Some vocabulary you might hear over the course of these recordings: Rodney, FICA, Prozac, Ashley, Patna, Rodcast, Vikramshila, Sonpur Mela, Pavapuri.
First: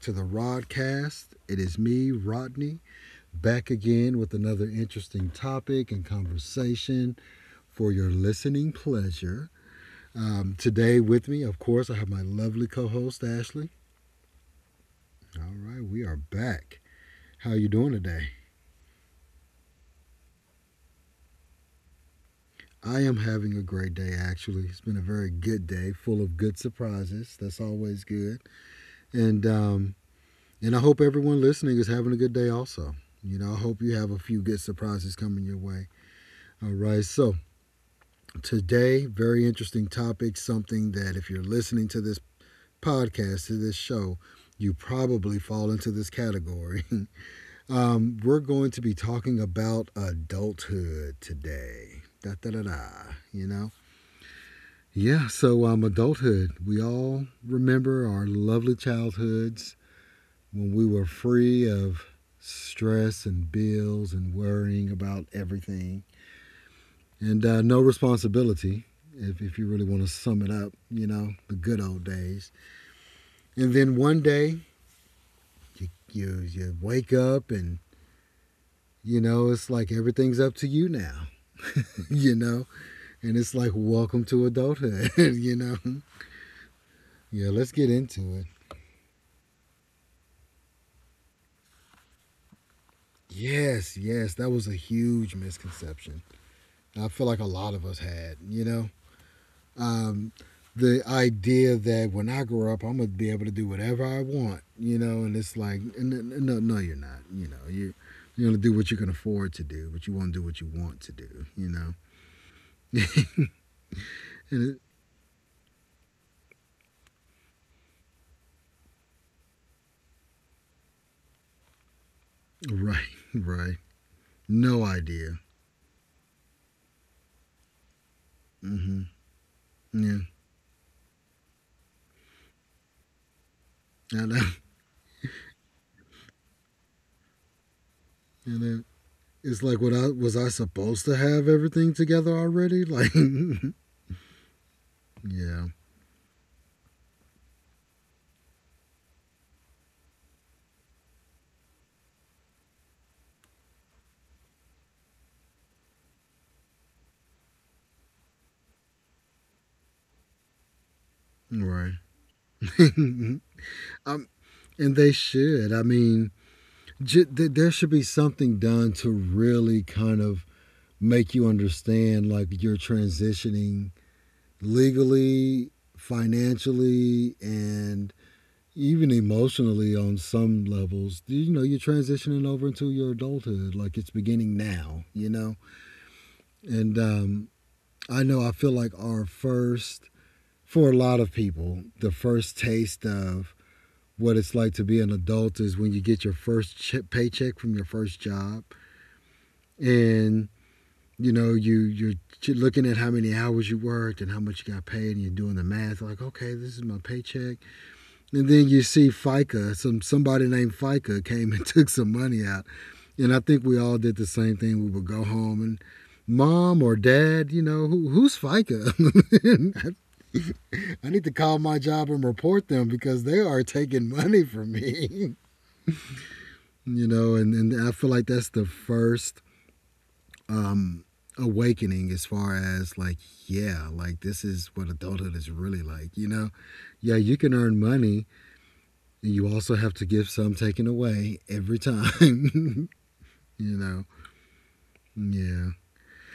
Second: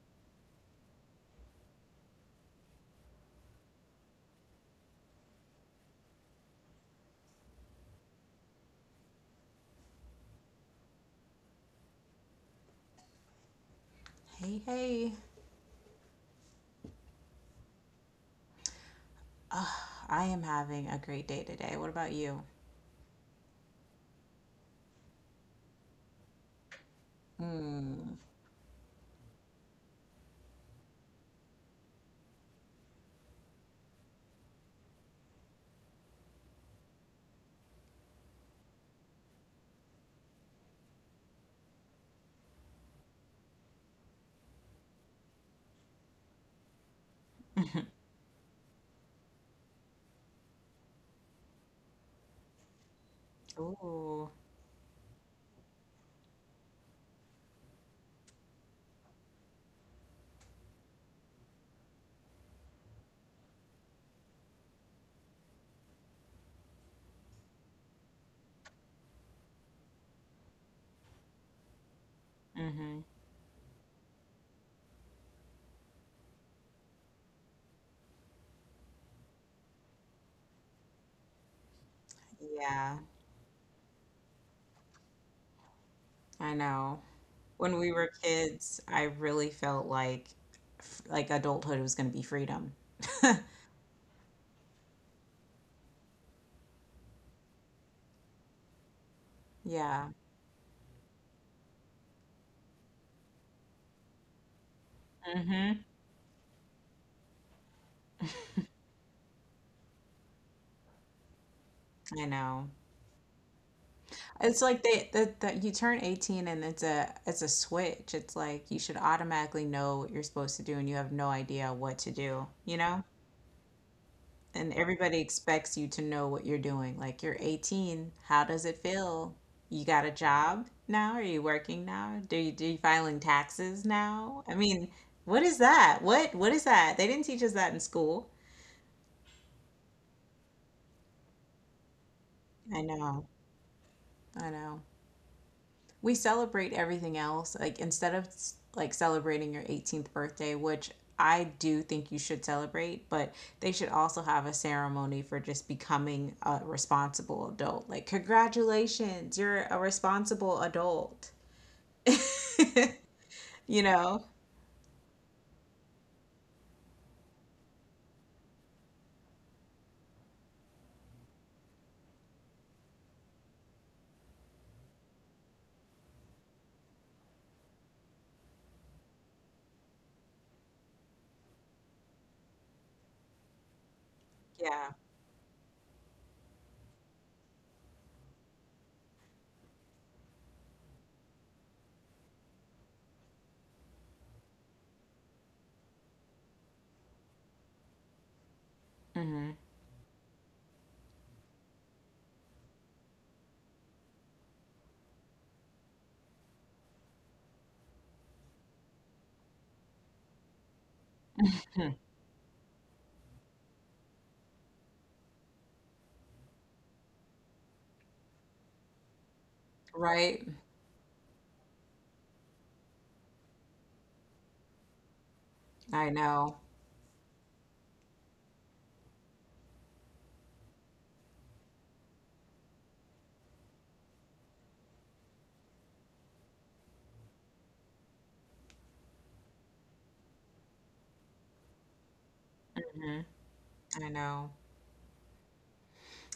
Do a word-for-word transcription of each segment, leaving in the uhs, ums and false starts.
to the Rodcast. It is me, Rodney, back again with another interesting topic and conversation for your listening pleasure. Um, today with me, of course, I have my lovely co-host Ashley. Hey, hey. All right, we are back. How are you doing today? Ugh, I am having a great day today. What about you? I am having a great day actually. It's been a very good day, full of good surprises. That's always Mm. good. And um, And I hope everyone listening is having a good day also. You know, I hope you have a few good surprises coming your way. All right. So, today, very interesting topic, something that if you're listening to this podcast, to this show, you probably fall into this category. Um, we're going to be talking about adulthood today. Da da da da, you know? Ooh. Yeah, so um, adulthood. We all remember our lovely childhoods when we were free of stress and bills and worrying about everything and uh, no responsibility. If, if you really want to sum it up, you know, the good old days. Hmm. And then one day you, you, you wake up and you know it's like everything's up to you now. You know, Yeah, and it's like welcome to adulthood. You know, I know. yeah, let's When we get were into it. kids, I really felt like f- like adulthood was going to be freedom. Yes, yes, that was a huge misconception I feel like a lot of us had, you know. Yeah. Um, the idea that when I grow up, I'm gonna be able to do whatever I want, you know, and it's Hmm. like, no, no, you're not, you know, you you're gonna do what you can afford to do, but you won't do what you want to do, you know. I know. It's And like it, they that that you turn eighteen, and it's a it's a switch. It's like you should automatically know what you're supposed to do, and you have no idea what to do, you know? right, right, And no everybody idea. expects you to know what you're doing. Like, you're eighteen, how does it Hmm. feel? You got a Yeah, job now? Are you working now? Do you do you filing taxes I know. now? I mean, what is that? What what is that? They didn't teach us that in school. You know, it's like, what I was I supposed to have everything together I already? Like, know. I know, yeah, we celebrate everything else. Like, instead of like celebrating your eighteenth birthday, which I do think you should celebrate, but they should also have a ceremony for just becoming a responsible adult. Like, congratulations, you're a responsible adult. right. You know? um, and they should. I mean, j- th- there should be something done to really kind of make you understand like you're transitioning legally, financially, and even emotionally on some levels. You know, you're transitioning over into your adulthood, like it's beginning Yeah. now, you know? And um, I know I feel like our first, for a lot of people, the first taste of what it's like to be an adult is when you get your first che- paycheck from your first job. Hmm. And you know you you're looking at how many hours you worked and how much you got paid and you're doing the math like, okay, this is my paycheck. And then you see FICA, some somebody named FICA came and took some money out. And I think we all did the same thing, we would go home and mom or dad, you know, who who's FICA? Right? I need to call my job and report them because they are taking money from me. I know. You know, and, and I feel like that's the first um awakening as far as like, yeah, like this is what adulthood is really like, you know. Yeah, you can earn money, you also have to give some taken away every time. Hmm. You know, I know. yeah,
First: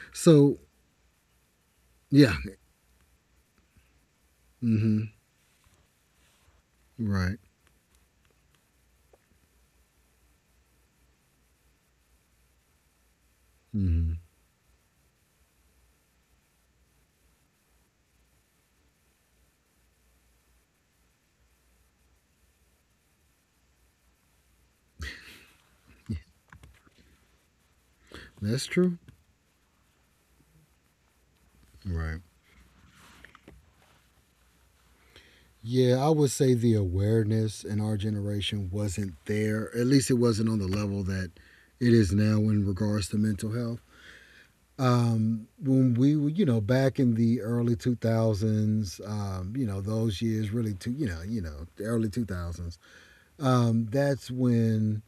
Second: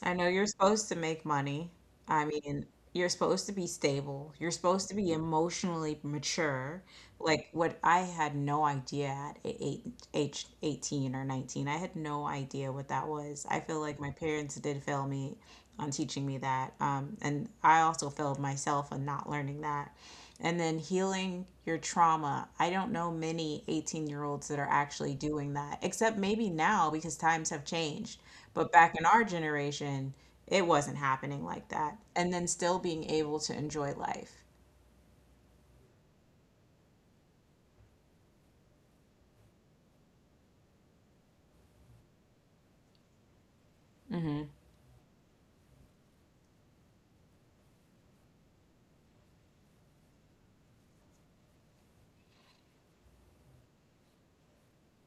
I know you're so supposed to make money. I yeah. mean, you're supposed to be stable. You're supposed to Mm-hmm. be emotionally mature. Right. Like, what, I had no idea at a- eight, age eighteen or nineteen. I had no idea what that was. I feel like my Mm-hmm. parents did fail me on teaching me that. Um, and I also failed myself on not learning that, and then healing your trauma. I don't know many eighteen year olds that are actually doing that, except maybe now because times have changed. That's But back true. in our generation, it wasn't happening like that. Right. And then still being able to enjoy life. Yeah, I would say the awareness in our generation wasn't there, at least it wasn't on the level that it is now in regards to mental health. Hmm. Um, when we were, you know, back in the early two thousands, um, you know, those years really, two, you know, you know, the early two thousands, um, that's when,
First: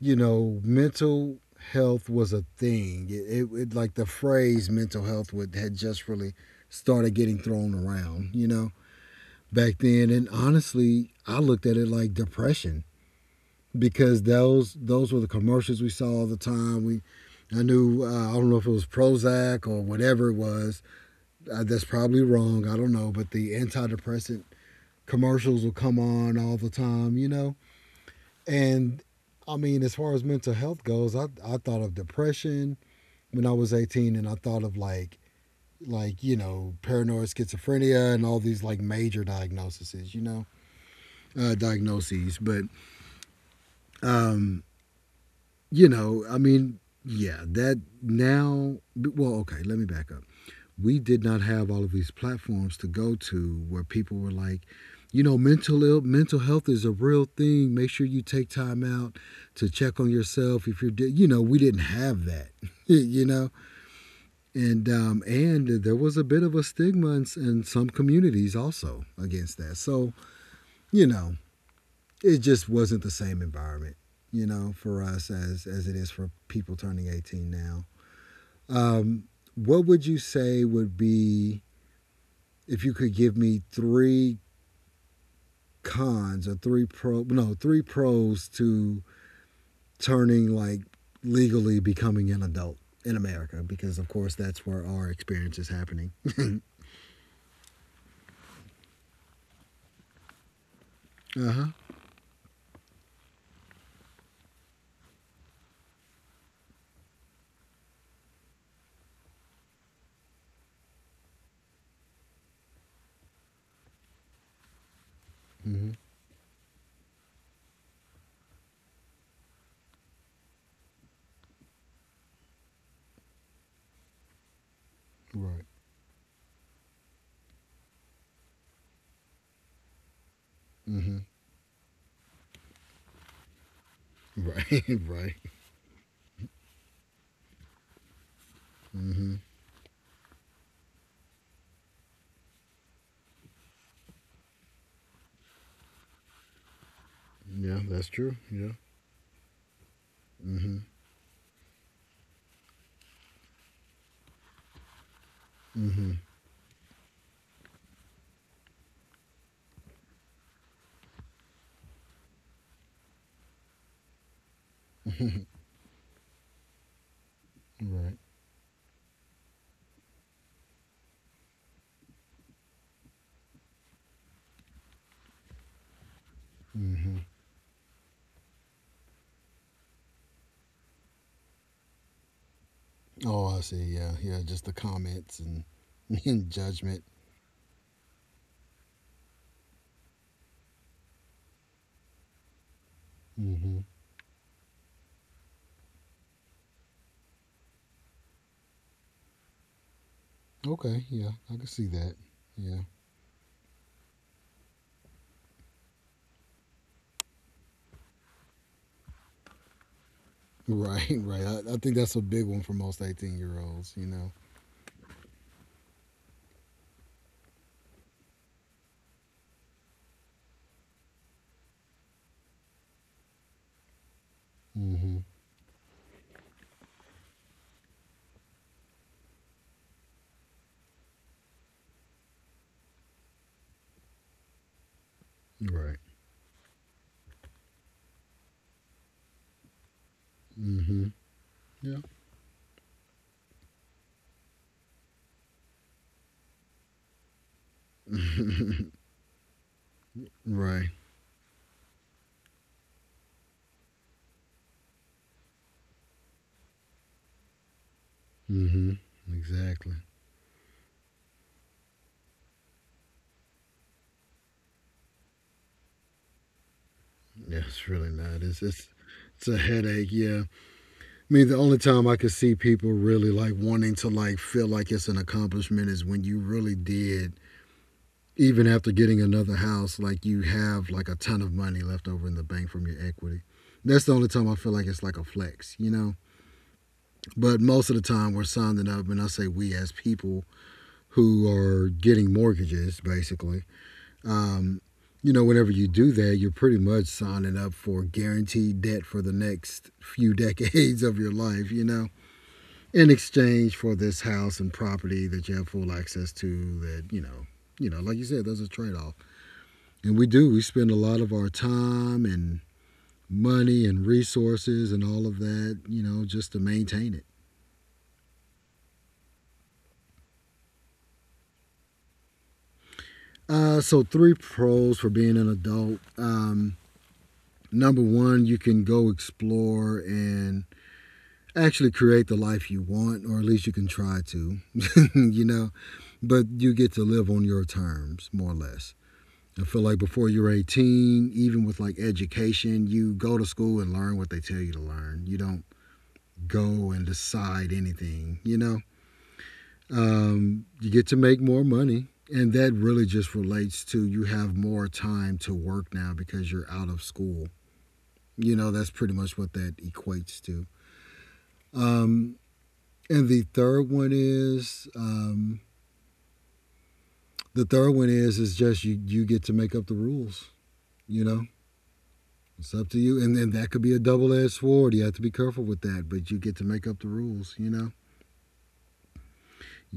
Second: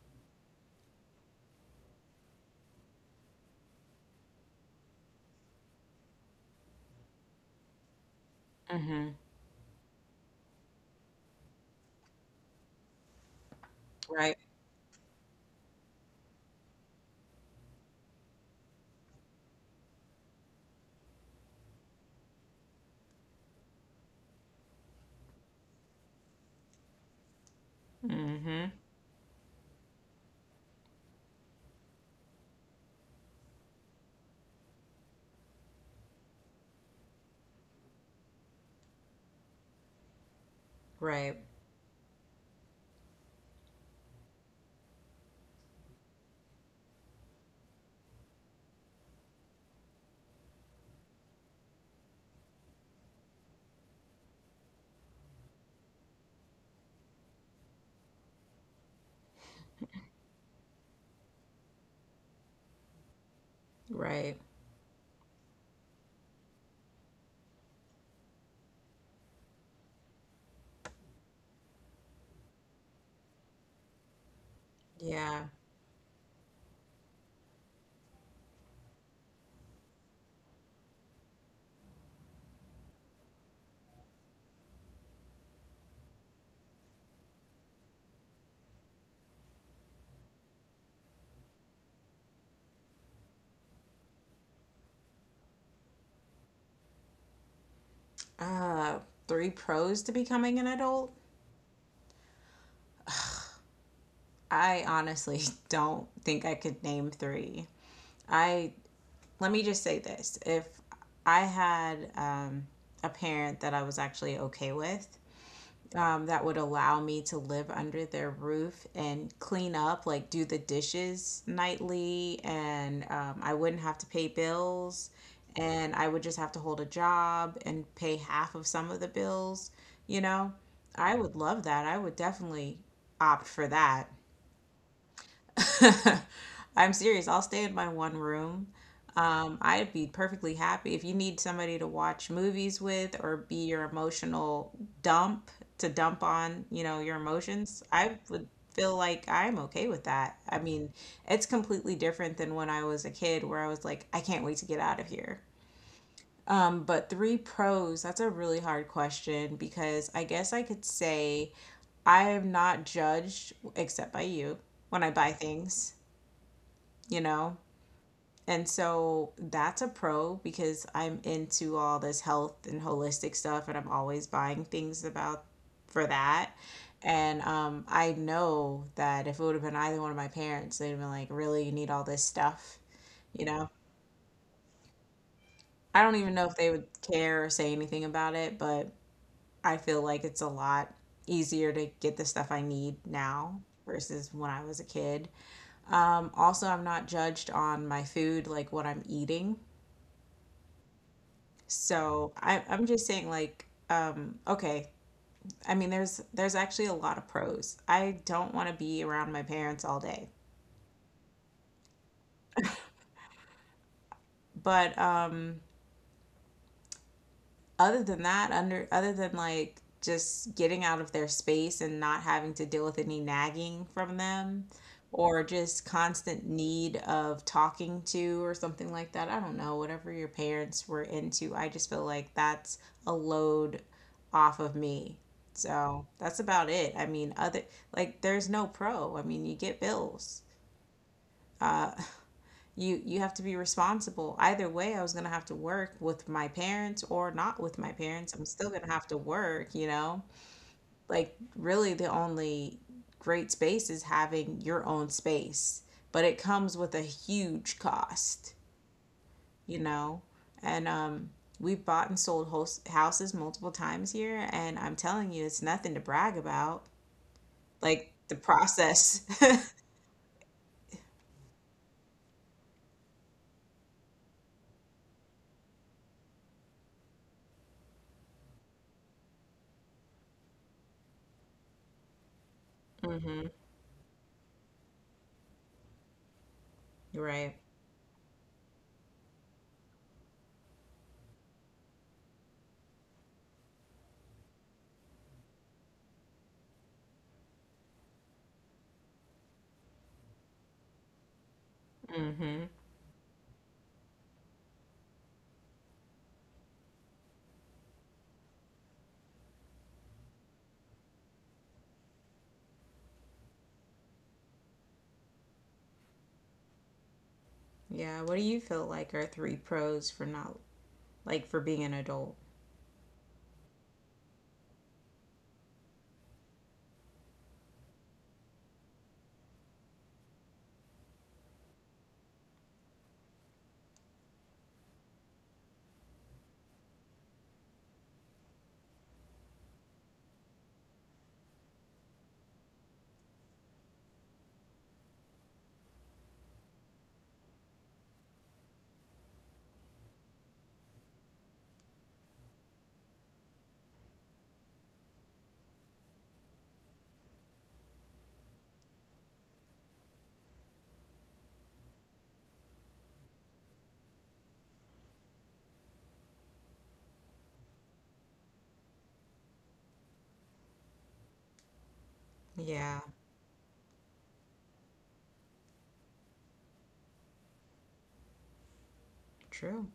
you know, mental health was a thing. It, it, it Like the phrase mental health would had just really started getting thrown around, you know, Hmm. back then. And honestly, I looked at it like depression because Right. those those were the commercials we saw all the time. We I knew, uh, I don't know if it was Prozac or whatever it was, uh, that's probably wrong. I don't know, but the antidepressant commercials will come on all the time, you know? Hmm. And I mean, as far as mental health goes, I, I thought of depression when I was eighteen and I thought of like, like, you know, paranoid schizophrenia and all these like major diagnoses, you know, Right. uh, diagnoses. But, um, you know, I mean, yeah, that now, well, okay, let me back up. We did not have all of these platforms to go to where people were like, you know, mental Ill, mental health is a real thing. Make sure you take time out to check on yourself. If you're, you know, we didn't have that. You know, Right. and um, and there was a bit of a stigma in, in some communities also against that. So you know, it just wasn't the same environment, you know, for us Yeah. as as it is for people turning eighteen now. Um, what would you say would be if you could give me three cons or three pro no, three pros to turning like legally becoming an adult in America, because of course that's where our experience is happening. Uh, Three pros to becoming an adult? Uh huh. I honestly don't think I could name three. I Let me just say this, if I had um, a parent that I was actually okay with, Mm-hmm. um, that would allow me to live under their roof and clean up, like do the dishes nightly, and um, I wouldn't have to pay bills, Right. and I would just have to hold a job and pay half of some of the bills, you know, I Mm-hmm. would love that. I would definitely opt for that. Right. Right. I'm serious. I'll stay in my one room. Mm-hmm. Um, I'd be perfectly happy if you need somebody to watch movies with or be your emotional dump to dump on, you know, your Yeah, emotions. that's I true. would Yeah. feel like I'm okay with that. I Mm-hmm. mean, it's completely different than when I was a kid where I was like, I can't wait to get out of here. Mm-hmm. Um, but three pros, that's a really hard question, because I guess I could say I am not judged except by you when I buy things, you know? Right. And so that's a pro because I'm into all this health and holistic stuff and I'm always buying things about for that. Mm-hmm. And um, I know that if it would have been either one of my parents, they'd have been like, really, you need all this stuff, you Oh, I know? see. Yeah. Yeah. Just the comments and, I don't even know and if they would judgment. care or say anything about it, but I feel like it's a lot easier to get the stuff I need now Mm-hmm. versus when I was a kid. Um, also, I'm not judged on my food, like what I'm eating. Okay. Yeah. I can see that. So I, Yeah. I'm just saying, like, um, okay. I mean, there's there's actually a lot of pros. I don't want to be around my parents all day, Right, right. I, I think that's a big one for most eighteen year olds, you know. but um, other than that, under other than like just getting out of their space and not having to deal with any nagging from them Mm-hmm. or just constant need of talking to or something like that. I don't know, whatever your parents were into. I just feel like that's a load off of me. Right. So, that's about it. I mean, other, like there's no pro. I mean, you get bills, Mm-hmm. you you have to be responsible either way. I was going to have to work with my parents or not with my parents, I'm still going Yeah. to have to work, you know, Right. like really the only great space is having your own space, but it comes with a huge cost, Mm-hmm. you Exactly. know. And um, we bought and sold host- houses multiple times here, and I'm telling you, it's nothing to brag about, Yeah, it's really like the not. It's it's process. it's a headache, yeah. I mean the only time I could see people really like wanting to like feel like it's an accomplishment is when you really did, even after getting another house, like you have like a ton of money left over in the bank from your equity. Mhm. That's the only time I feel like it's like a flex, you know? Right. But most of the time, we're signing up, and I say we as people who are getting mortgages, basically. Um, you know, whenever you do that, you're pretty much signing up for guaranteed debt for the next few decades of your life, you know, Mhm. in exchange for this house and property that you have full access to that, you know, you know, like you said, there's a trade off. And we do, we spend a lot of our time and money and resources and all of that, you know, just to maintain it. Yeah, what do you feel like are three pros for not like for being an adult? Uh, so three pros for being an adult. Number one, you can go explore and actually create the life you want, or at least you can try to, you know, but you get to live on your terms, more or less. I feel like before you're eighteen, even with like education, you go to school and learn what they tell you to learn. You don't go and decide anything, you know? Um, you get to make more money. And that really just relates to you have more time to work now because you're out of school. You know, that's pretty much what that equates to. Um, and the third one is um, The third one is is just you you get to make up the rules. You know, it's up to Yeah, you, and then that could be a double edged sword. You have to be careful with that, but you get to make up the rules. You know, true.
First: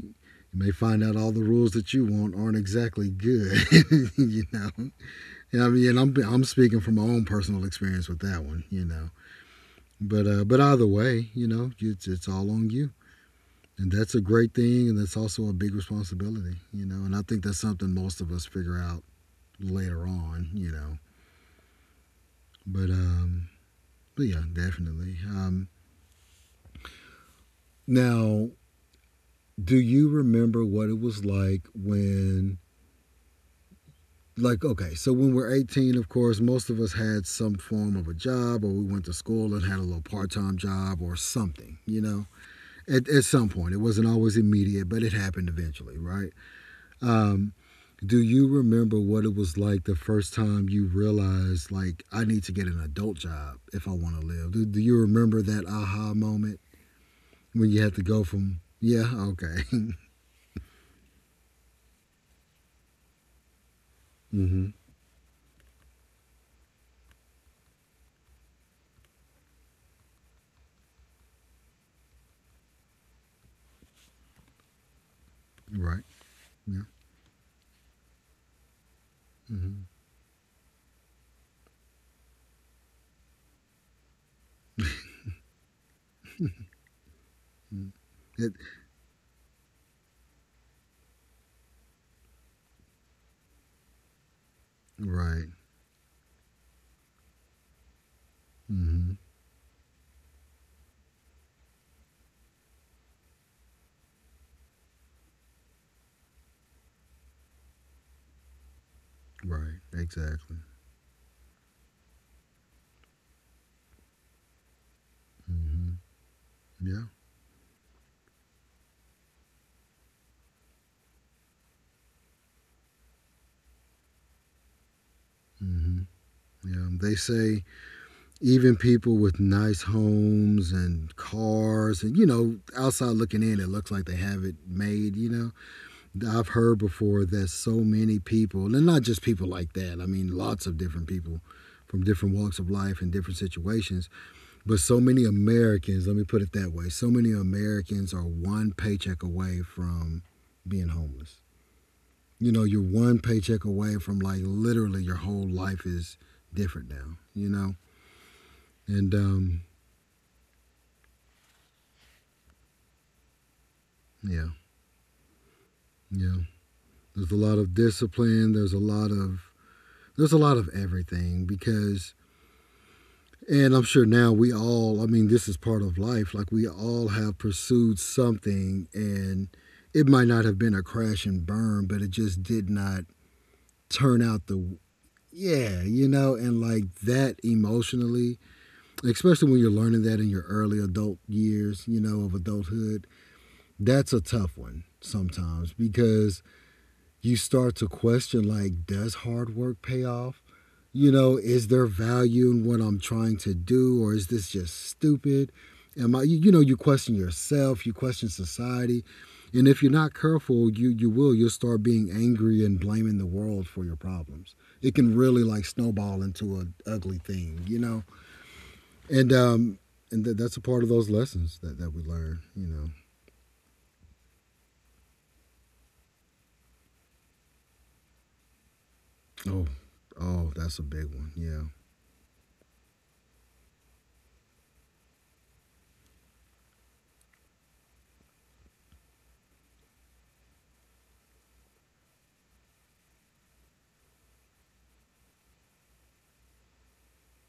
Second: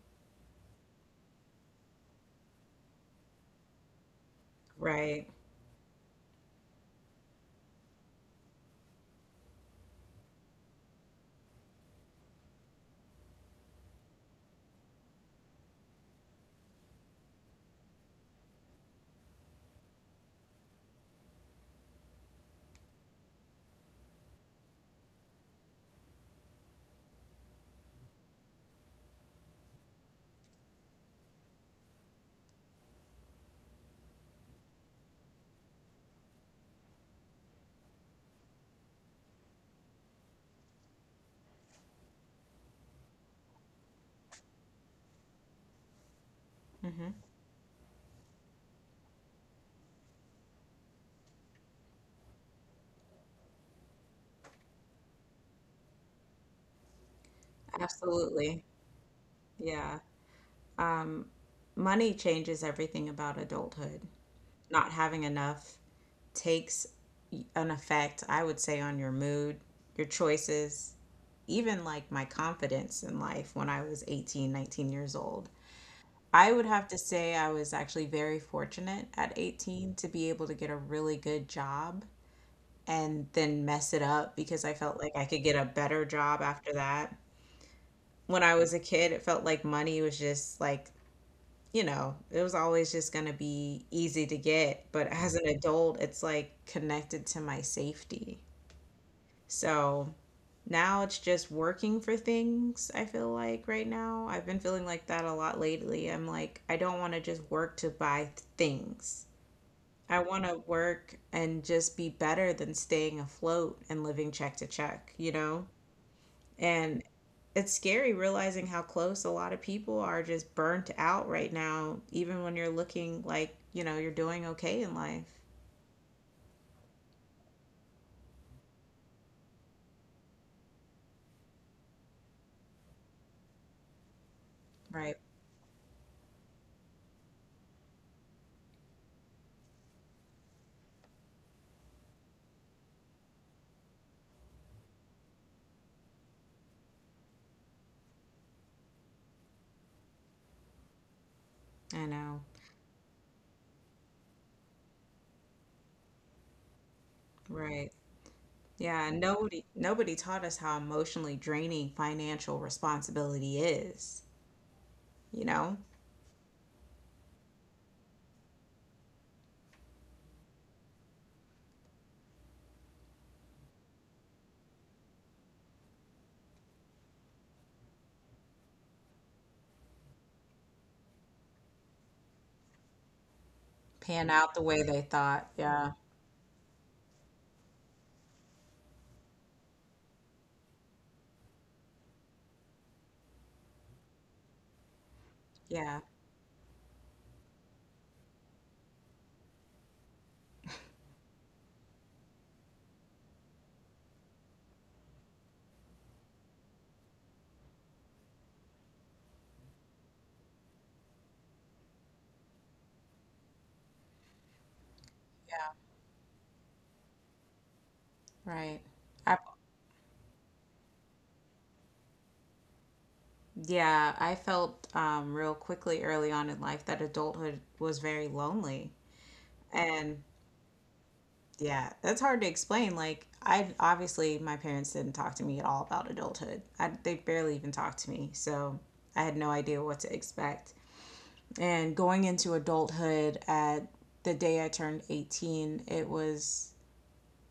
you may find out all the rules that you want aren't exactly good. You know, Right. and I mean, I'm I'm speaking from my own personal experience with that one. You know, but uh, but either way, you know, it's it's all on you. And that's a great thing, and that's also a big responsibility, you know. And I think that's something most of us figure out later on, you know. But um, but yeah, definitely. Um, now, do you remember what it was like when like, okay, so when we're eighteen of course most of us had some form of a job or we went to school and had a little part-time job or something, you know, at, at some point it wasn't always immediate but it happened eventually, right? Hmm. Do you remember what it was like the first time you realized, like, I need to get an adult job if I want to live? Do, do you remember that aha moment when you had to go from, Absolutely. yeah, okay, Yeah. Um, money changes everything about adulthood. mm-hmm, Not having enough takes an effect, I would say, on your mood, your choices, even like my confidence in life when I was eighteen, nineteen years old. right, I would yeah, have to say I was actually very fortunate at mm-hmm, eighteen to be able to get a really good job and then mess it up because I felt like I could get a better job after that. mm, When I it, was a kid, it felt like money was just like, you know, it was always just going to be easy to get. But as an right, adult, it's like connected to my safety. mm-hmm, So now it's just working for things, I feel like right now. I've been feeling like that a lot lately. I'm like, I don't want to just work to buy things. right, I want exactly, to work and just be better than staying afloat and living check to check, you know? mm-hmm, And yeah. it's scary realizing how close a lot of people are just burnt out right now, even when you're looking like, you know, you're doing okay in life. Mm-hmm. Yeah, they say even people with nice homes and cars, and you know, outside looking in, it looks like they have it Right. made. You know, I've heard before that so many people, and not just people like that, I mean, lots of different people from different walks of life and different situations, but so many Americans, let me put it that way, so many Americans are one paycheck away from being homeless. I know. You know, you're one paycheck away from like literally your whole life is different now, you know? Right. Yeah, And and um, nobody nobody taught us how emotionally draining financial responsibility is, Yeah, you know? yeah. There's a lot of discipline, there's a lot of there's a lot of everything because. And I'm sure now we all, I mean, this is part of life. Like we all have pursued something and it might not have been a crash and burn, but it just did not turn Pan out out the the way they thought. yeah, Yeah. you know, and like that emotionally, especially when you're learning that in your early adult years, you know, of adulthood, that's a tough one sometimes Yeah. because you start to question like, does hard work pay off? You know, is there value in what I'm trying to do, or is this just stupid? Am I you, know, you question yourself, you question society. And if you're not careful, you you will you'll start being angry and blaming the world for your problems. It can really Yeah. like snowball into an ugly thing, you know. Right. And I, um and th- that's a part of those lessons that that we learn, you know. yeah, I felt um, real quickly early on in life that adulthood was very lonely. Oh, And oh, that's a big one. Yeah. yeah, that's hard to explain. Like, I obviously my parents didn't talk to me at all about adulthood. I, they barely even talked to me, so I had no idea what to expect. And going into adulthood at the day I turned eighteen, it was,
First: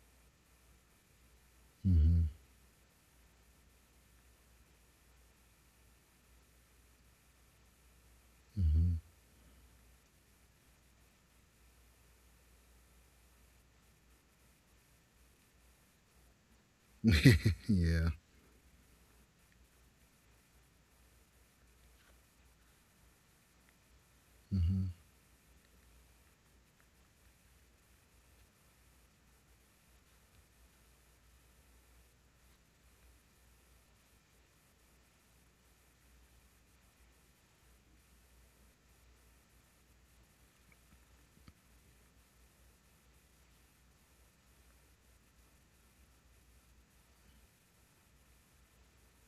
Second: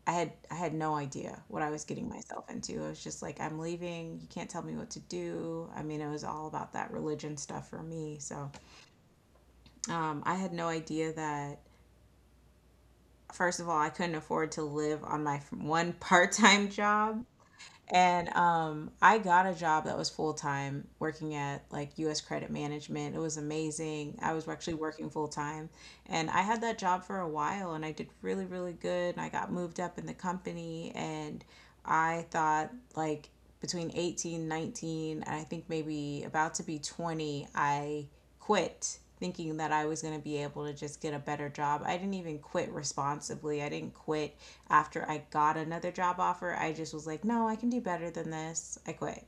I had I had no idea what I was getting Mhm. myself into. I was just like, I'm leaving. You can't tell me what to do. I mean, it was all about that religion stuff for me. So, Mhm. um, I had no idea that, first of all, I couldn't afford to live on my f- one part-time job. Yeah. And um, I got a job that was full time working at like U S Credit Management. It was amazing. I was actually Mhm. working full time. And I had that job for a while, and I did really, really good. And I got moved up in the company. And I thought like between eighteen, nineteen, and I think maybe about to be twenty, I quit thinking that I was going to be able to just get a better job. I didn't even quit responsibly. I didn't quit after I got another job offer, I just was like, no, I can do better than this. I quit.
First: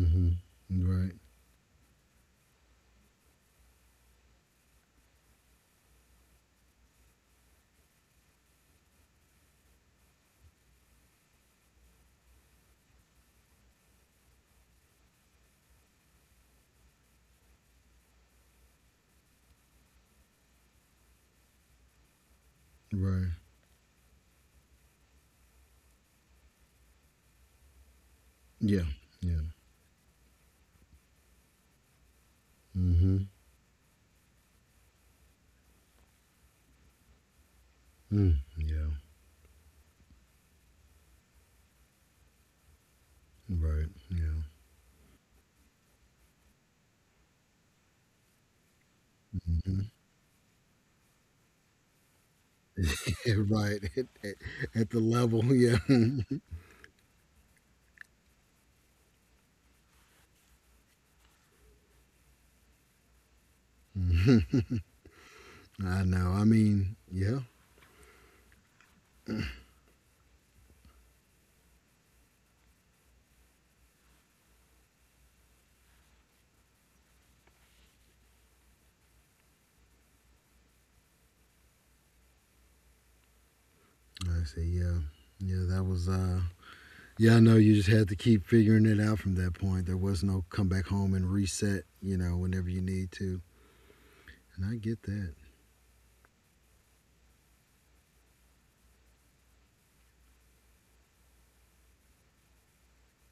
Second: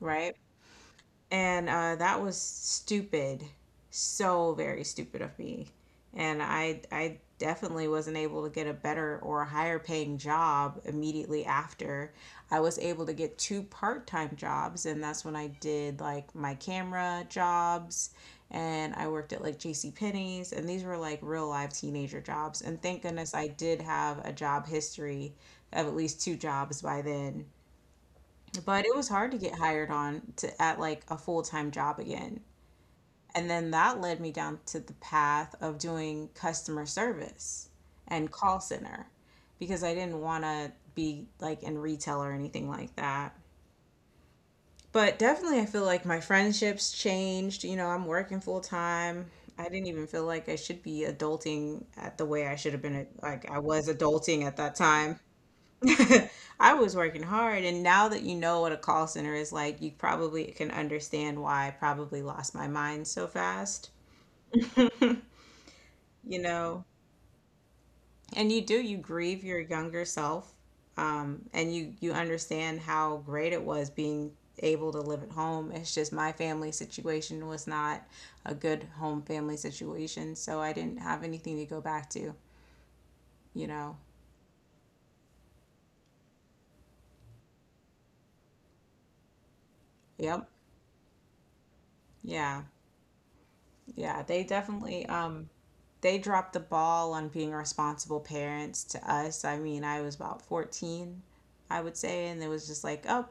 Right. Right. And uh, that was stupid, so very stupid of me. And I I definitely wasn't able to get a better or a higher paying job immediately after. I was able to get two part time jobs, and that's when I did like my camera jobs, and I worked at like J C Penney's, and these were like real live teenager jobs, and thank Right. goodness I did have a job history of at least two jobs by then, Yeah. but it was hard to Yeah. get hired on to at like a full-time job again. Mm-hmm. And then that led me down to the path of doing customer service and Mm, call yeah. center, because I didn't want to be like in retail or anything like that. Right. Yeah. But definitely I feel like my friendships changed, you know, I'm working full time. I didn't even feel like I should be adulting at the way I should have been, Yeah. like I Right. was At, at, adulting at that at the time. level. Yeah. I was working hard, and now that you know what a call center is like, you probably can understand why I probably lost my mind so fast. I know. You I know, mean. Yeah. and you do, you grieve your younger self, um, and you you understand how great it was being able to live at home. It's just my family situation was not a good home family situation, so I didn't have anything to go back to, you know. Like I see. Yeah. Yeah. That was. uh Yeah. I know. You just had to keep figuring it out from that point. There was no Yep. come back home and reset, you know, Yeah. whenever you need to. Yeah, they And I get definitely that. um, they dropped the ball on being responsible parents to us. I mean, I was about fourteen, I would say, and it was just like, oh,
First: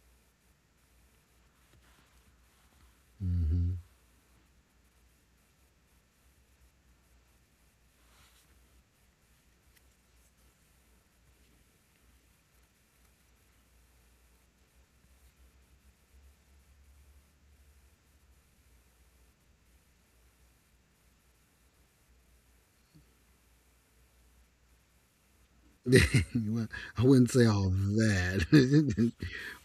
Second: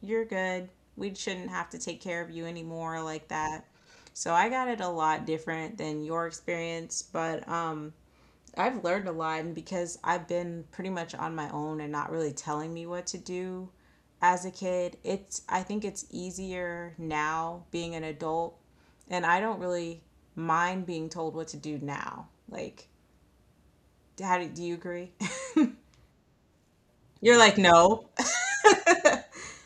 you're good. We shouldn't have to take care of you anymore like that. Mm-hmm. So I got it a lot different than your experience, but um I've learned a lot and because I've been pretty much on my own and not really telling me what to do as a kid. It's I think it's easier now being an adult and I don't really mind being told what to do now. Like, how do, do you agree? Well, I wouldn't You're say like, all "No." that.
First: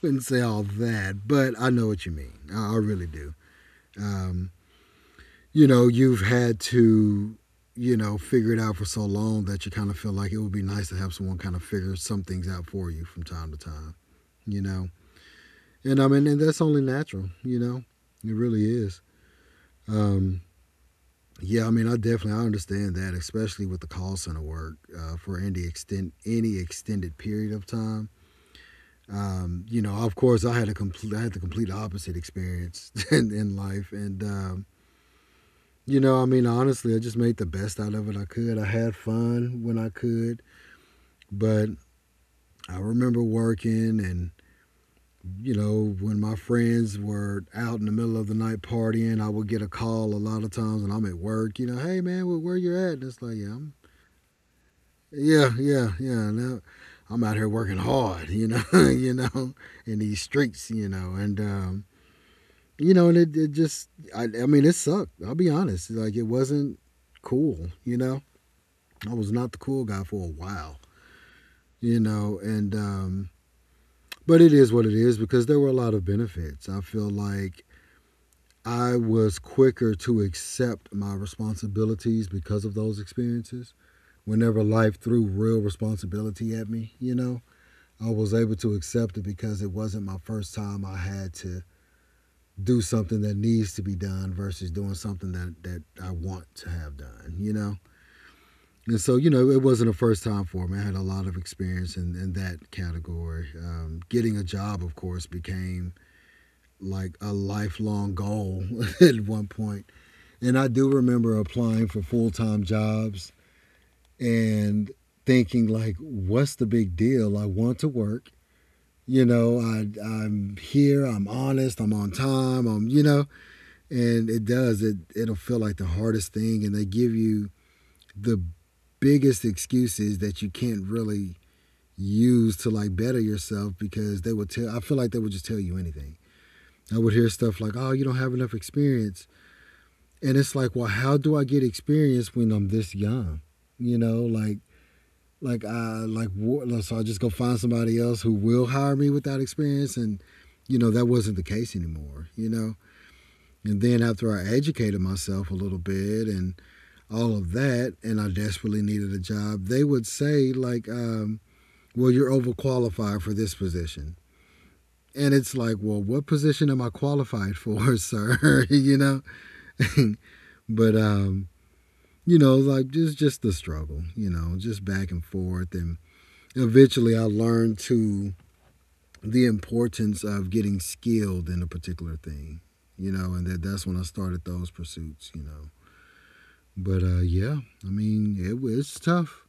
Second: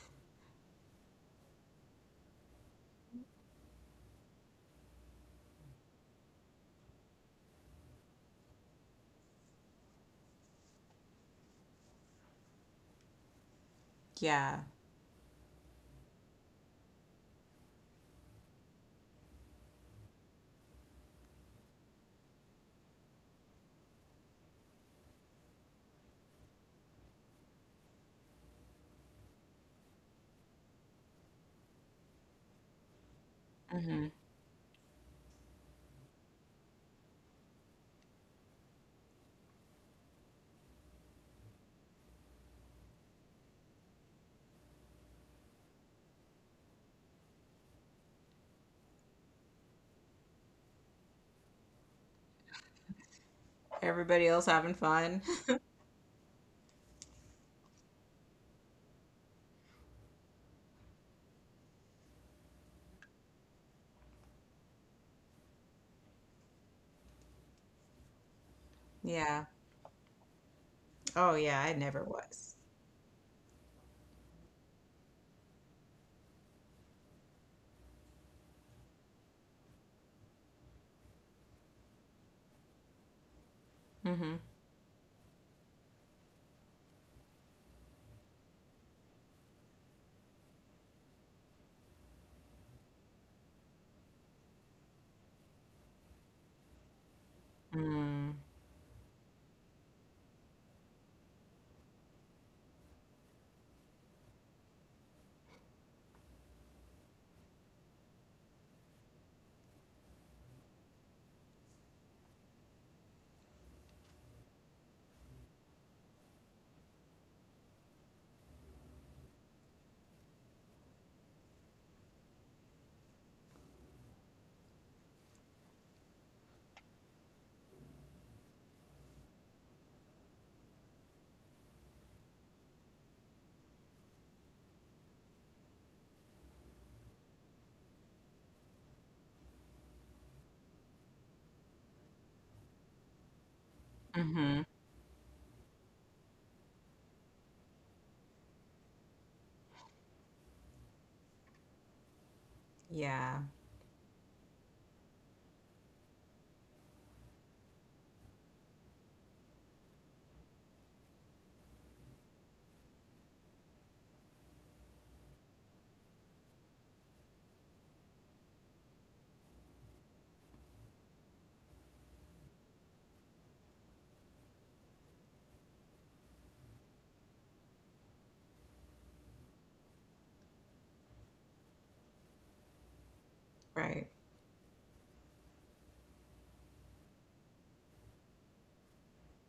Wouldn't say all that, but I know what you mean. I, I really do. Um, you know, you've had to, you know, figure it out for so long that you kind of feel like it would be nice to have someone kind of figure some things out for you from time to time, Yeah. you know? And I mean, and that's only natural, you know. It really is. Um, yeah, I mean, i definitely I understand that, especially with the call center work uh, for any extent any extended period of time. Um, you know, of course, I had a complete, I had the complete opposite experience in, in life, hmm and um, you know, I mean, honestly, I just made the best out of it I could. I had fun when I could, but I remember working, and you know, when my friends were out in the middle of the night partying, I would get a call a lot of times, and I'm at work. You know, hey man, where, where you at? And it's like, yeah, I'm, Everybody else having fun. yeah, yeah, yeah. Now, I'm out here working hard. You know, you know, in these streets. You know, and um, you know, and it, it just, I, I mean, it sucked. I'll be honest. Like, it wasn't cool. You know, I was Yeah. not the cool guy for a while, Oh yeah, I never you know, was. and um, but it is what it is because there were a lot of benefits. I feel like I was quicker to accept my responsibilities because of those experiences. Mhm. Whenever life threw real responsibility at me, you know, I was able to accept it because it wasn't my first time. I had to do something that needs to be done versus doing something that, that I want to have done, you know? Mm. And so, you know, it wasn't a first time for me. I had a lot of experience in, in that category. Um, getting a job, of course, became like a lifelong goal at one point. And I do remember applying for full time jobs and thinking, like, what's the big deal? I want to work. You know, I, I'm here, I'm honest, I'm on time, I'm, you know, and it does. It, it'll feel like the hardest thing. And they give you the biggest excuses that you can't really use to like better yourself because they would tell I feel like they would just tell you anything. I would hear stuff like, "Oh, you don't have enough experience." And it's like, "Well, how do I get experience when I'm this young?" You know, like Mhm. like I like so I just go find somebody else who will hire me without experience, and you know, that wasn't the case anymore, you know. Yeah. And then after I educated myself a little bit and all of that, and I desperately needed a job, they would say like um well, you're overqualified for this position. And it's like, well, what position am I qualified for, sir? You know? But um, you know, like just just the struggle, you know, just back and forth. And eventually I learned to the importance of getting skilled in a particular thing, you know, and that that's when I Right. started those pursuits, you know. But uh yeah, I mean, it was tough.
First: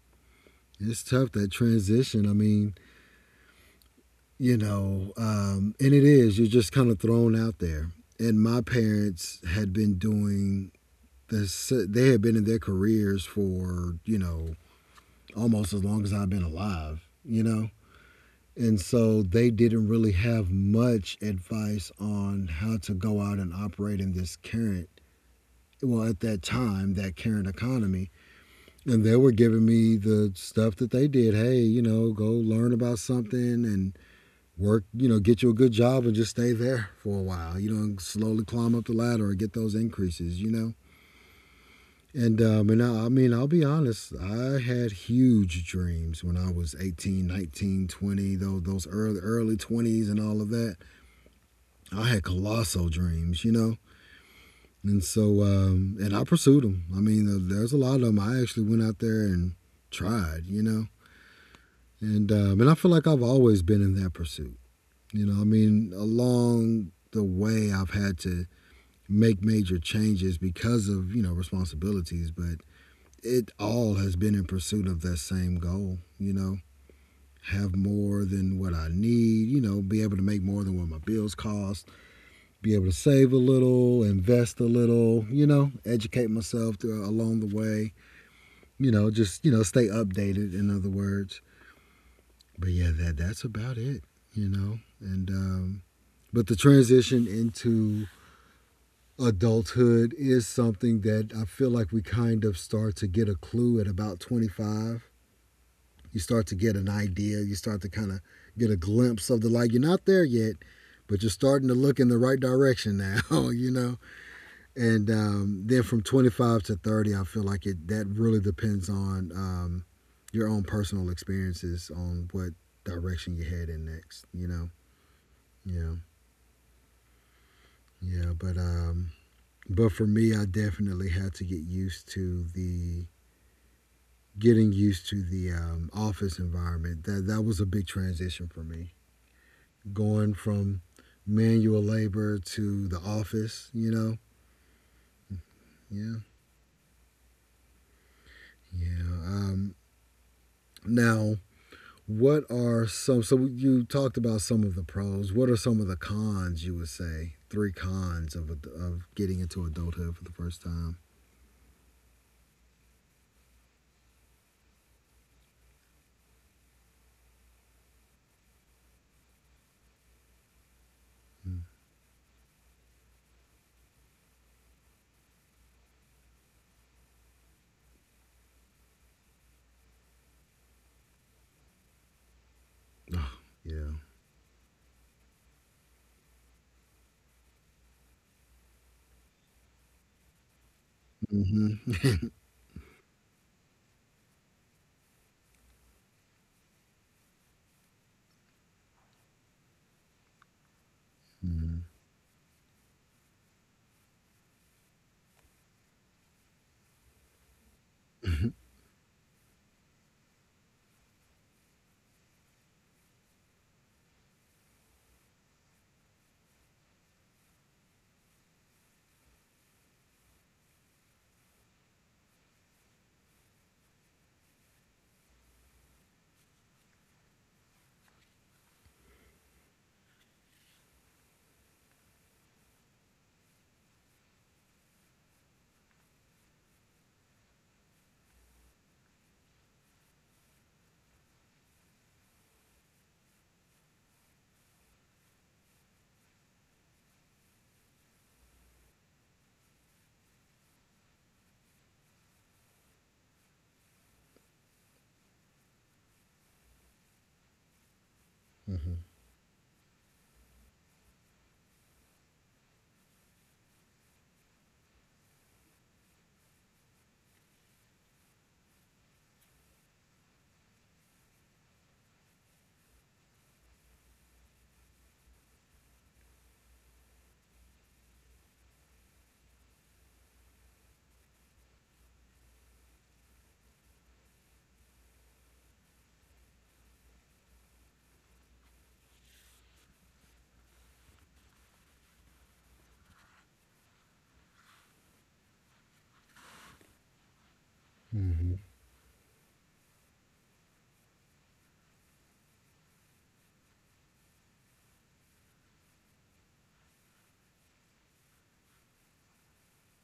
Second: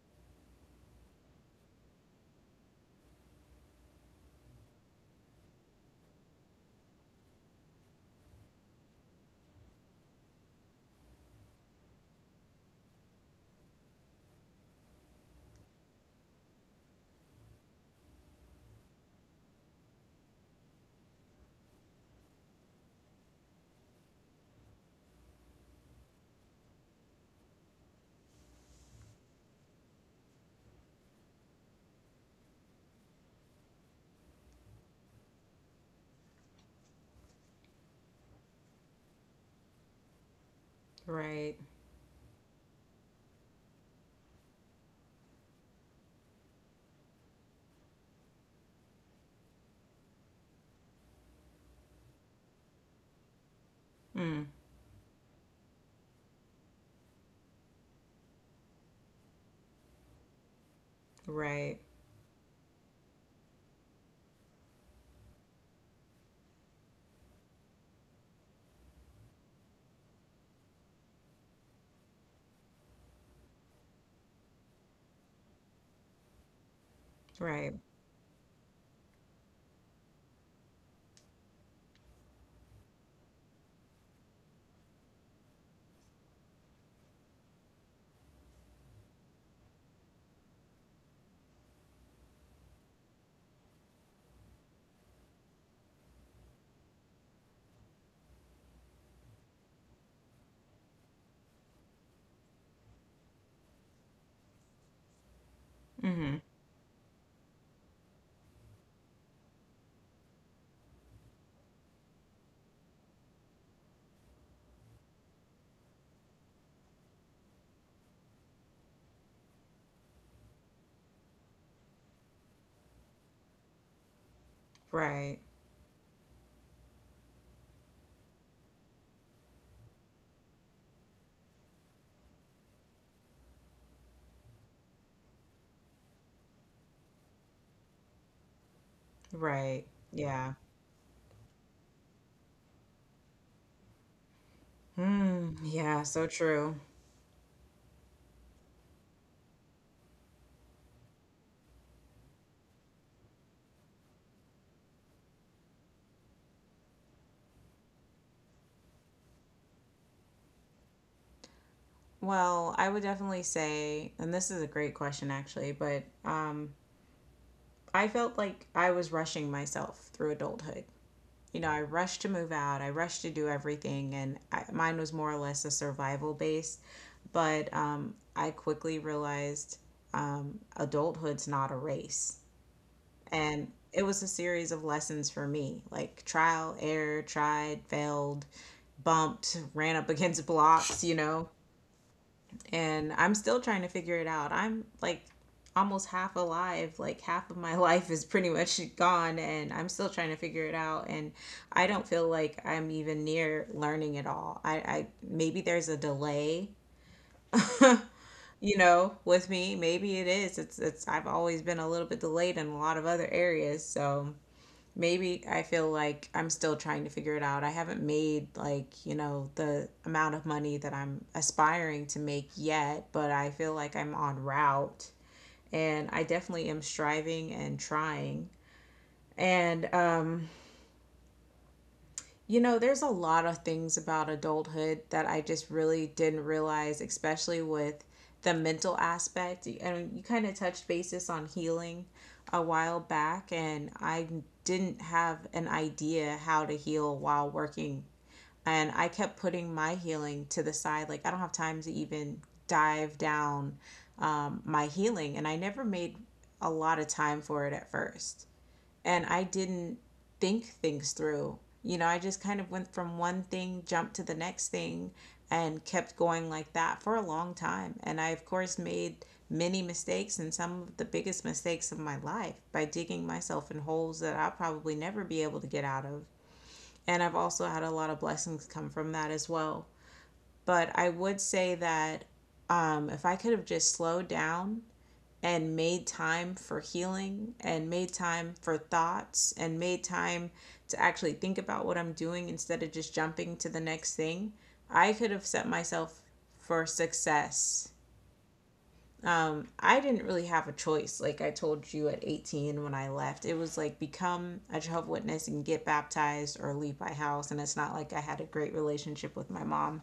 It's tough, that transition. I mean, you know, um, and it is, you're just kind of thrown out there. And my parents had been doing this, they had been in their careers for, you know, almost as long as I've been alive, you know. And so they didn't really have much advice on how to go out and operate in this current, well, at that time, that current economy. And they were giving me the stuff that they did. Hey, you know, go learn about something and work, you know, get you a good job and just stay there for a while, you know, and slowly climb up the ladder or get those increases, you know. Right. And um, and I, I mean, I'll be honest, I had huge dreams when I was eighteen, nineteen, twenty, those those early early twenties and all of that. I had colossal dreams, you know. Mm. And so um, and I pursued them. I mean, uh, there's a lot of them I actually went out there and tried, you know. Right. And um, and I feel like I've always been in that pursuit. You know, I mean, along the way I've had to make major changes because of, you know, responsibilities, but it all has been in pursuit of that same goal, you know. Right. Have more than what I need, you know, be able to make more than what my bills cost, be able to save a little, invest a little, you know, educate myself through, along the way, you know, just, you know, stay updated, in other words. But yeah, that that's about it, you know. And um but the transition into adulthood is something that I feel like we kind of start to get a clue at about twenty-five. You Mm-hmm. start to get an idea, you start to kind of get a glimpse of the light. You're not there yet, but you're starting to look in the right direction now, you know? And um, then from twenty-five to thirty, I feel like it that really depends on um, your own personal experiences on what direction you're heading next, you know? Right. Yeah, yeah, but um, but for me, I definitely had to get used to the getting used to the um, office environment. That that was a big transition for me. Right. Going Yeah. from manual labor to the office, you know. Hmm. Yeah, Yeah, so true. yeah. Um, now, what are some? So you talked about some of the pros. What are some of the cons? You would say three cons of ad- of getting into adulthood for the first time. Well, I would definitely say, and this is a great question actually, but um, I felt like I was rushing myself through adulthood. You Mm. know, I rushed to move out, I rushed to do everything, and I, mine was more or less a survival base. But um, I quickly realized um, adulthood's not a race. Oh, And yeah. it was a series of lessons for me like trial, error, tried, failed, bumped, ran up against blocks, you know. Mm-hmm. And I'm still trying to figure it out. I'm like almost half alive, like half of my life is pretty much gone, and I'm still trying to figure it out. And Mm-hmm. I don't feel like I'm even near learning it all. I, I maybe there's a delay you know with me maybe it is it's it's I've always been a little bit delayed in a lot of other areas so maybe I feel like I'm still trying to figure it out. I haven't made like, you know, the amount of money that I'm aspiring to make yet, but I feel like I'm on route and I definitely am striving and trying. And um you know, there's a lot of things about adulthood that I just really didn't realize, especially with the mental aspect. And you kind of touched basis on healing a while back, and I didn't have an idea how to heal while working. And I kept putting my healing to the side. Like, I don't have time to even dive down um, my healing, and I never made a lot of time for it at first Mm-hmm. and I didn't think things through. You know, I just kind of went from one thing, jumped to the next thing, and kept going like that for a long time. And I, of course, made many mistakes and some of the biggest mistakes of my life by digging myself in holes that I'll probably never be able to get out of. And I've also had a lot of blessings come from that as well. But I would say that um, if I could have just slowed down and made time for healing and made time for thoughts and made time to actually think about what I'm doing instead of just jumping to the next thing, I could have set myself for success. Mm-hmm. I didn't really have a choice. Like I told you at eighteen when I left, it was like become a Jehovah's Witness and get baptized or leave my house. And it's not like I had a great relationship with my mom.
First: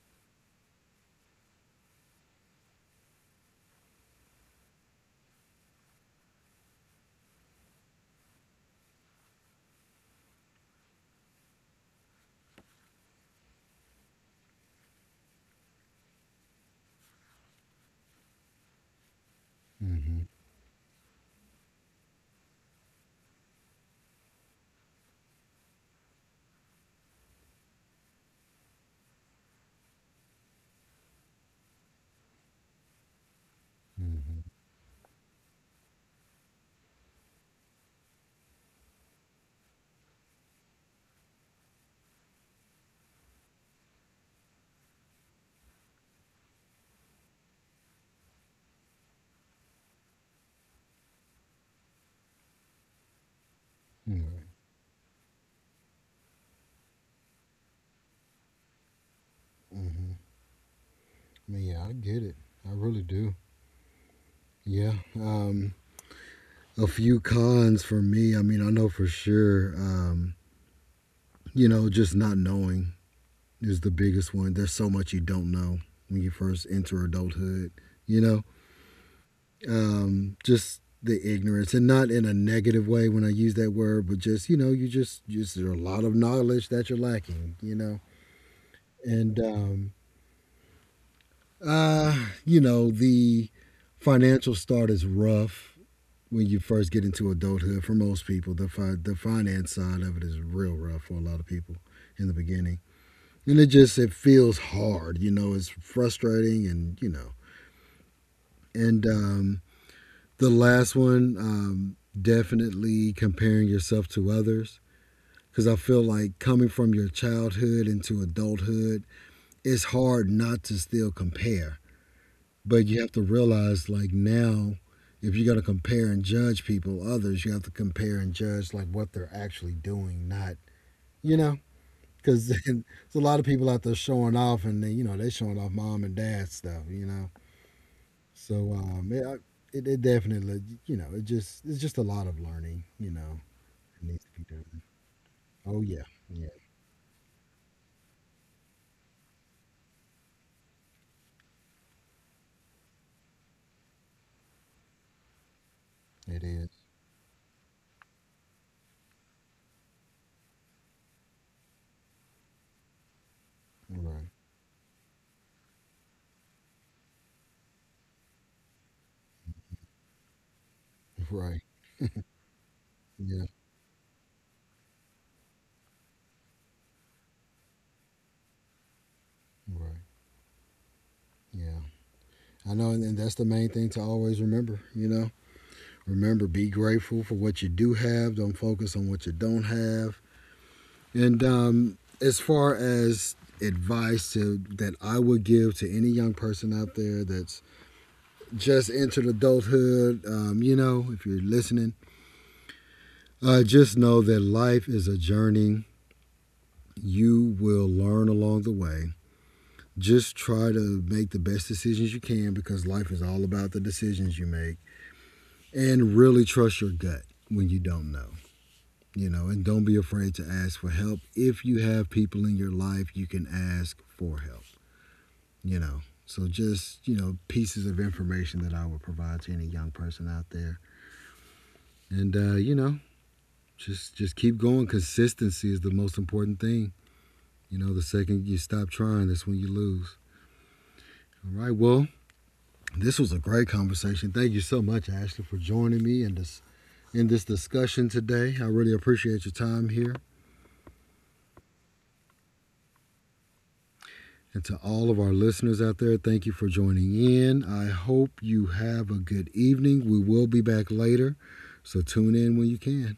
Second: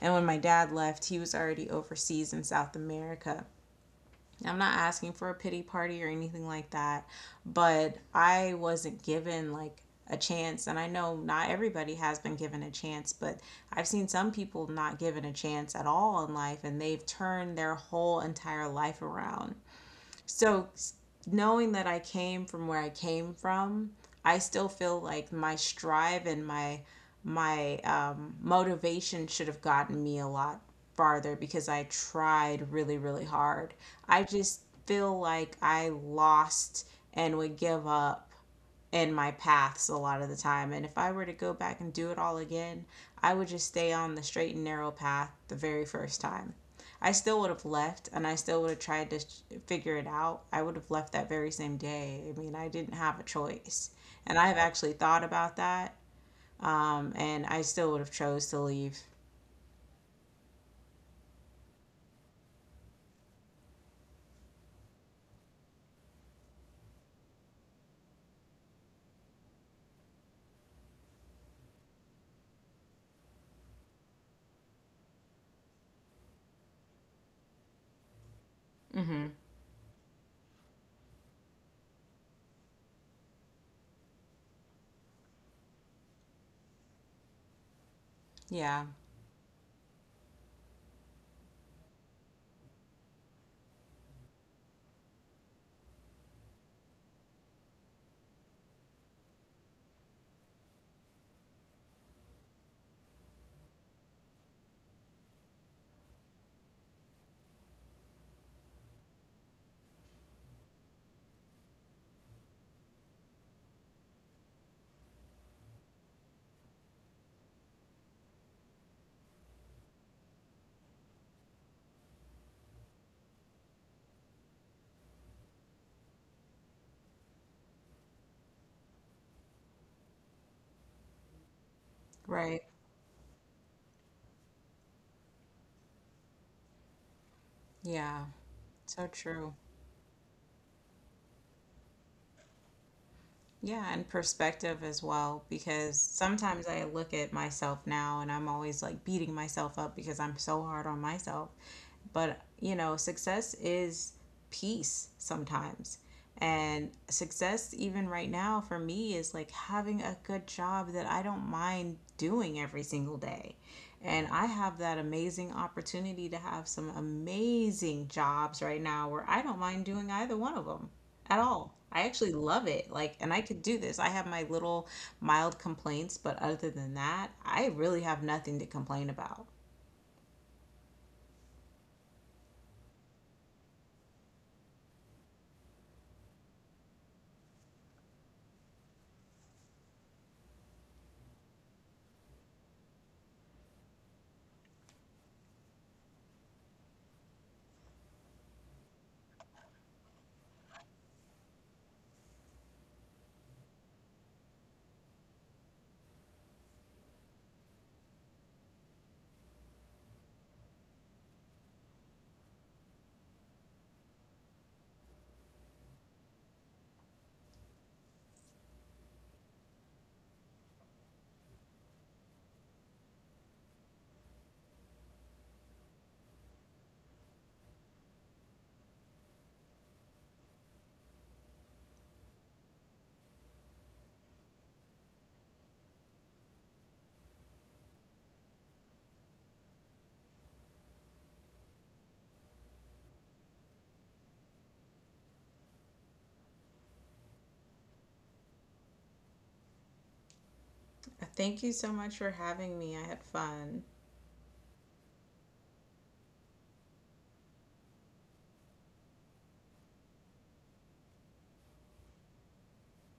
And when my dad left, he was already overseas in South America. I'm not asking for a pity party or anything like that, but I wasn't given like a chance and I know not everybody has been given a chance, but I've seen some people not given a chance at all in life and they've turned their whole entire life around. Mm-hmm. So knowing that I came from where I came from, I still feel like my strive and my my um, motivation should have gotten me a lot farther because I tried really really hard. I Mm-hmm. just feel like I lost and would give up in my paths a lot of the time. And if I were to go back and do it all again, I would just stay on the straight and narrow path the very first time. I still would have left and I still would have tried to figure it out. I would have left that very same day. I mean, I didn't have a choice. And I've actually thought about that. Um, and I still would have chose to leave. Mm-hmm. I mean, yeah, I get it. I really do. Yeah. Um, a few cons for me. I mean, I know for sure, um, you know, just not knowing is the biggest one. There's so much you don't know when you first enter adulthood, you know, Hmm. um, just the ignorance, and not in a negative way when I use that word, but just, you know, you just, just there are a lot of knowledge that you're lacking, you know, Yeah. and, um, uh, you know, the financial start is rough. When you first get into adulthood, for most people, the fi- the finance side of it is real rough for a lot of people in the beginning. And it just, it feels hard, you know, it's frustrating, and you know. And um, the last one, um, definitely comparing yourself to others, because I feel like coming from your childhood into adulthood, it's hard not to still compare. But you have to realize, like now, if you're gonna compare and judge people, others, you have to compare and judge like what they're actually doing, not, you know, because Right. there's a lot of people out there showing off, and they, you know, they showing off mom and dad stuff, you know. Yeah. So So um, it, true. it it definitely, you know, it just it's just a lot of learning, you know, Yeah, it and needs to be done. perspective as well, Oh because yeah, yeah, sometimes I look at myself now and I'm always like beating myself up because I'm so hard on myself. But, you know, success is peace sometimes. it is. And success, even right now, for me, is like having a good job that I don't mind doing every single day. And Right, I have that amazing opportunity to have some amazing jobs right now where I don't mind doing either one of them at right, all. I actually love it. Like, and I yeah, could do this. I have my little mild complaints, but other than that, I really have nothing to complain about. right, yeah. I know, and, and that's the main thing to always remember, you know. Remember, be grateful for what you do have. Don't focus on what you don't have. And um, as far as advice to, that I would give to any young person out there that's just entered adulthood, um, you know, if you're listening, uh, just know that life is a journey. You will learn along the way. Just try to make the best decisions you can, because life is all about the decisions you make. And really trust your gut when you don't know. You know, and don't be afraid to ask for help if you have people in your life you can ask for help, you know. So just, you know, pieces of information that I would provide to any young person out there. And uh, you know, just just keep going. Consistency is the most important thing, you know. The second you stop trying, that's when you lose. All right, well, this was a great conversation. Thank you so much, Ashley, for joining me in this, in this discussion today. I really appreciate your time here. Thank you so much for having me. I had fun. And to all of our listeners out there, thank you for joining in. I hope you have a good evening. We will be back later, so tune in when you can.